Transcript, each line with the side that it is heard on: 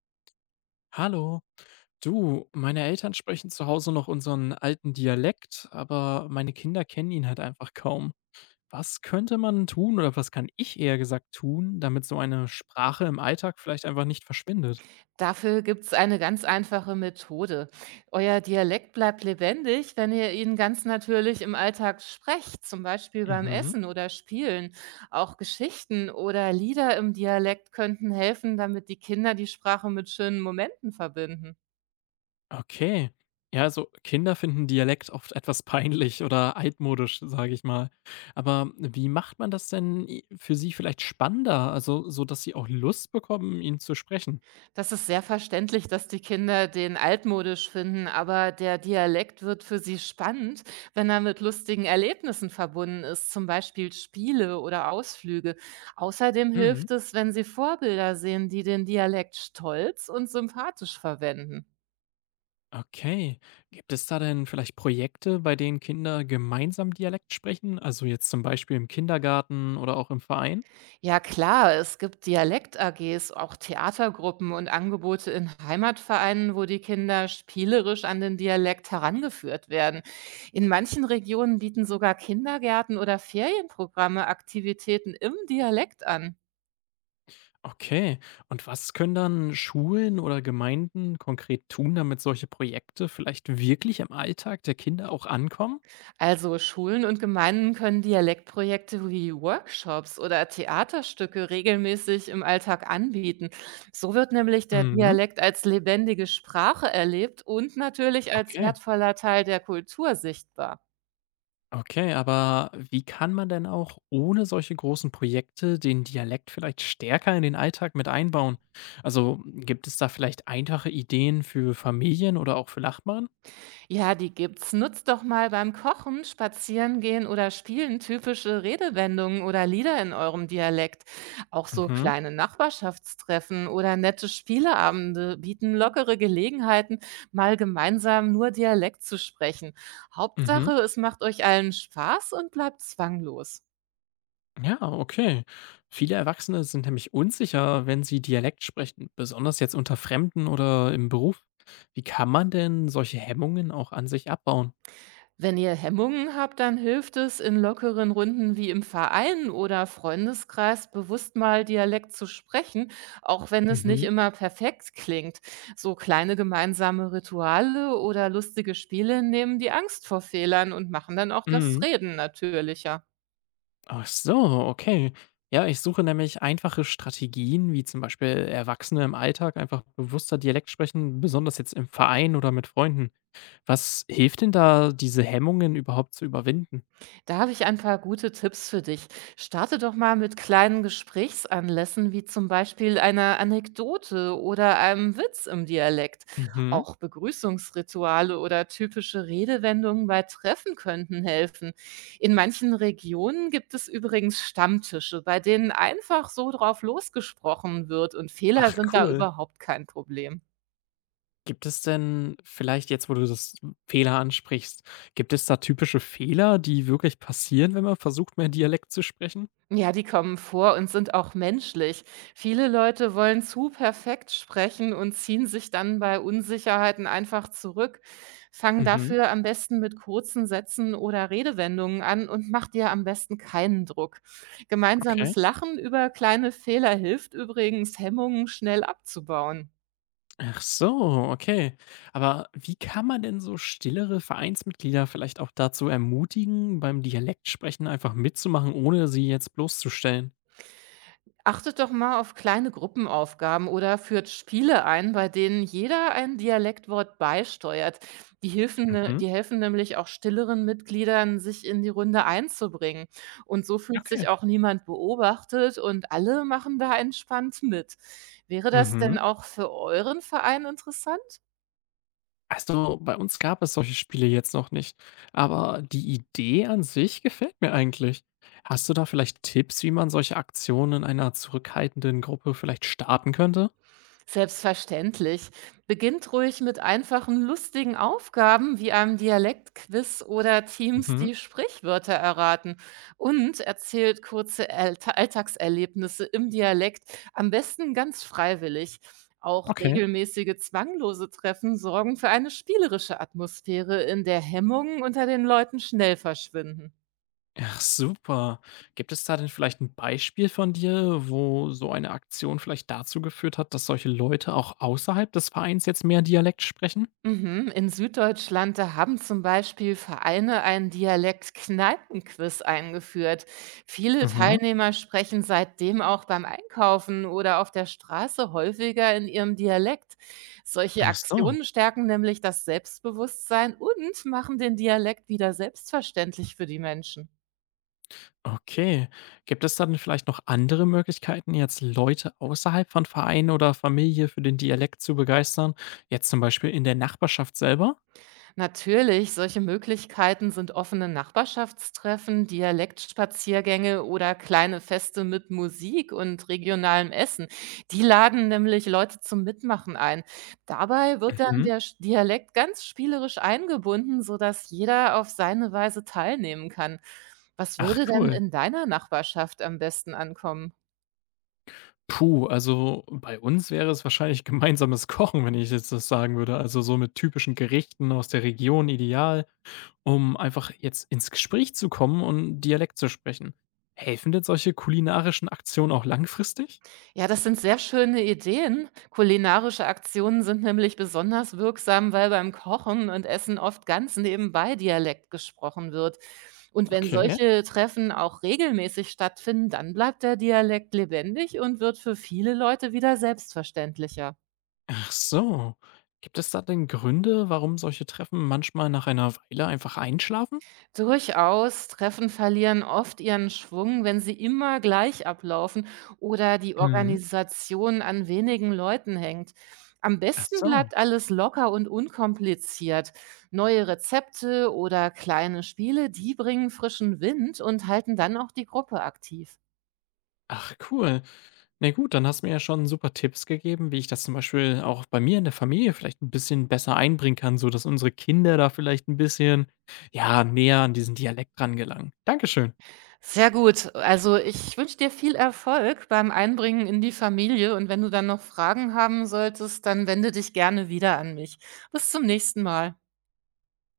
left: Hallo, du, meine Eltern sprechen zu Hause noch unseren alten Dialekt, aber meine Kinder kennen ihn halt einfach kaum. Was könnte man tun oder was kann ich eher gesagt tun, damit so eine Sprache im Alltag vielleicht einfach nicht verschwindet?
right: Dafür gibt's eine ganz einfache Methode. Euer Dialekt bleibt lebendig, wenn ihr ihn ganz natürlich im Alltag sprecht, zum Beispiel beim
left: Mhm.
right: Essen oder Spielen. Auch Geschichten oder Lieder im Dialekt könnten helfen, damit die Kinder die Sprache mit schönen Momenten verbinden.
left: Okay. Ja, also Kinder finden Dialekt oft etwas peinlich oder altmodisch, sage ich mal. Aber wie macht man das denn für sie vielleicht spannender, also so dass sie auch Lust bekommen, ihn zu sprechen?
right: Das ist sehr verständlich, dass die Kinder den altmodisch finden, aber der Dialekt wird für sie spannend, wenn er mit lustigen Erlebnissen verbunden ist, zum Beispiel Spiele oder Ausflüge. Außerdem hilft es, wenn sie Vorbilder sehen, die den Dialekt stolz und sympathisch verwenden.
left: Okay. Gibt es da denn vielleicht Projekte, bei denen Kinder gemeinsam Dialekt sprechen? Also jetzt zum Beispiel im Kindergarten oder auch im Verein?
right: Ja klar, es gibt Dialekt-AGs, auch Theatergruppen und Angebote in Heimatvereinen, wo die Kinder spielerisch an den Dialekt herangeführt werden. In manchen Regionen bieten sogar Kindergärten oder Ferienprogramme Aktivitäten im Dialekt an.
left: Okay. Und was können dann Schulen oder Gemeinden konkret tun, damit solche Projekte vielleicht wirklich im Alltag der Kinder auch ankommen?
right: Also Schulen und Gemeinden können Dialektprojekte wie Workshops oder Theaterstücke regelmäßig im Alltag anbieten. So wird nämlich der
left: Mhm.
right: Dialekt als lebendige Sprache erlebt und natürlich als
left: Okay.
right: wertvoller Teil der Kultur sichtbar.
left: Okay, aber wie kann man denn auch ohne solche großen Projekte den Dialekt vielleicht stärker in den Alltag mit einbauen? Also gibt es da vielleicht einfache Ideen für Familien oder auch für Nachbarn?
right: Ja, die gibt's. Nutzt doch mal beim Kochen, Spazierengehen oder Spielen typische Redewendungen oder Lieder in eurem Dialekt. Auch so
left: Mhm,
right: kleine Nachbarschaftstreffen oder nette Spieleabende bieten lockere Gelegenheiten, mal gemeinsam nur Dialekt zu sprechen.
left: mhm.
right: Hauptsache, es macht euch allen Spaß und bleibt zwanglos.
left: Ja, okay. Viele Erwachsene sind nämlich unsicher, wenn sie Dialekt sprechen, besonders jetzt unter Fremden oder im Beruf. Wie kann man denn solche Hemmungen auch an sich abbauen?
right: Wenn ihr Hemmungen habt, dann hilft es, in lockeren Runden wie im Verein oder Freundeskreis bewusst mal Dialekt zu sprechen, auch wenn es nicht
left: Mhm.
right: immer perfekt klingt. So kleine gemeinsame Rituale oder lustige Spiele nehmen die Angst vor Fehlern und machen dann auch das
left: Mhm.
right: Reden natürlicher.
left: Ach so, okay. Ja, ich suche nämlich einfache Strategien, wie zum Beispiel Erwachsene im Alltag einfach bewusster Dialekt sprechen, besonders jetzt im Verein oder mit Freunden. Was hilft denn da, diese Hemmungen überhaupt zu überwinden?
right: Da habe ich ein paar gute Tipps für dich. Starte doch mal mit kleinen Gesprächsanlässen, wie zum Beispiel einer Anekdote oder einem Witz im Dialekt.
left: Mhm.
right: Auch Begrüßungsrituale oder typische Redewendungen bei Treffen könnten helfen. In manchen Regionen gibt es übrigens Stammtische, bei denen einfach so drauf losgesprochen wird und Fehler
left: Ach,
right: sind da
left: cool.
right: überhaupt kein Problem.
left: Gibt es denn vielleicht jetzt, wo du das Fehler ansprichst, gibt es da typische Fehler, die wirklich passieren, wenn man versucht, mehr Dialekt zu sprechen?
right: Ja, die kommen vor und sind auch menschlich. Viele Leute wollen zu perfekt sprechen und ziehen sich dann bei Unsicherheiten einfach zurück. Fang
left: Mhm,
right: dafür am besten mit kurzen Sätzen oder Redewendungen an und mach dir am besten keinen Druck.
left: okay.
right: Gemeinsames Lachen über kleine Fehler hilft übrigens, Hemmungen schnell abzubauen.
left: Ach so, okay. Aber wie kann man denn so stillere Vereinsmitglieder vielleicht auch dazu ermutigen, beim Dialektsprechen einfach mitzumachen, ohne sie jetzt bloßzustellen?
right: Achtet doch mal auf kleine Gruppenaufgaben oder führt Spiele ein, bei denen jeder ein Dialektwort beisteuert. Die, helfen, ne-
left: Mhm,
right: die helfen nämlich auch stilleren Mitgliedern, sich in die Runde einzubringen. Und so fühlt sich
left: okay.
right: auch niemand beobachtet und alle machen da entspannt mit. Wäre das
left: Mhm.
right: denn auch für euren Verein interessant?
left: Also, bei uns gab es solche Spiele jetzt noch nicht, aber die Idee an sich gefällt mir eigentlich. Hast du da vielleicht Tipps, wie man solche Aktionen in einer zurückhaltenden Gruppe vielleicht starten könnte?
right: Selbstverständlich. Beginnt ruhig mit einfachen, lustigen Aufgaben wie einem Dialektquiz oder Teams,
left: Mhm.
right: die Sprichwörter erraten. Und erzählt kurze Alltagserlebnisse im Dialekt, am besten ganz freiwillig. Auch
left: Okay.
right: regelmäßige zwanglose Treffen sorgen für eine spielerische Atmosphäre, in der Hemmungen unter den Leuten schnell verschwinden.
left: Ach super. Gibt es da denn vielleicht ein Beispiel von dir, wo so eine Aktion vielleicht dazu geführt hat, dass solche Leute auch außerhalb des Vereins jetzt mehr Dialekt sprechen?
right: Mhm. In Süddeutschland, da haben zum Beispiel Vereine einen Dialekt-Kneipenquiz eingeführt. Viele
left: Mhm.
right: Teilnehmer sprechen seitdem auch beim Einkaufen oder auf der Straße häufiger in ihrem Dialekt. Solche
left: Ach so.
right: Aktionen stärken nämlich das Selbstbewusstsein und machen den Dialekt wieder selbstverständlich für die Menschen.
left: Okay. Gibt es dann vielleicht noch andere Möglichkeiten, jetzt Leute außerhalb von Vereinen oder Familie für den Dialekt zu begeistern? Jetzt zum Beispiel in der Nachbarschaft selber?
right: Natürlich, solche Möglichkeiten sind offene Nachbarschaftstreffen, Dialektspaziergänge oder kleine Feste mit Musik und regionalem Essen. Die laden nämlich Leute zum Mitmachen ein. Dabei wird dann
left: Mhm.
right: der Dialekt ganz spielerisch eingebunden, sodass jeder auf seine Weise teilnehmen kann. Was
left: Ach
right: würde denn
left: cool.
right: in deiner Nachbarschaft am besten ankommen?
left: Puh, also bei uns wäre es wahrscheinlich gemeinsames Kochen, wenn ich jetzt das sagen würde. Also so mit typischen Gerichten aus der Region ideal, um einfach jetzt ins Gespräch zu kommen und Dialekt zu sprechen. Helfen denn solche kulinarischen Aktionen auch langfristig?
right: Ja, das sind sehr schöne Ideen. Kulinarische Aktionen sind nämlich besonders wirksam, weil beim Kochen und Essen oft ganz nebenbei Dialekt gesprochen wird. Und wenn
left: Okay.
right: solche Treffen auch regelmäßig stattfinden, dann bleibt der Dialekt lebendig und wird für viele Leute wieder selbstverständlicher.
left: Ach so. Gibt es da denn Gründe, warum solche Treffen manchmal nach einer Weile einfach einschlafen?
right: Durchaus. Treffen verlieren oft ihren Schwung, wenn sie immer gleich ablaufen oder die
left: Mhm.
right: Organisation an wenigen Leuten hängt. Am
left: Ach
right: besten
left: so.
right: bleibt alles locker und unkompliziert. Neue Rezepte oder kleine Spiele, die bringen frischen Wind und halten dann auch die Gruppe aktiv.
left: Ach cool. Na gut, dann hast du mir ja schon super Tipps gegeben, wie ich das zum Beispiel auch bei mir in der Familie vielleicht ein bisschen besser einbringen kann, so dass unsere Kinder da vielleicht ein bisschen, ja, näher an diesen Dialekt rangelangen. Dankeschön.
right: Sehr gut. Also ich wünsche dir viel Erfolg beim Einbringen in die Familie und wenn du dann noch Fragen haben solltest, dann wende dich gerne wieder an mich. Bis zum nächsten Mal.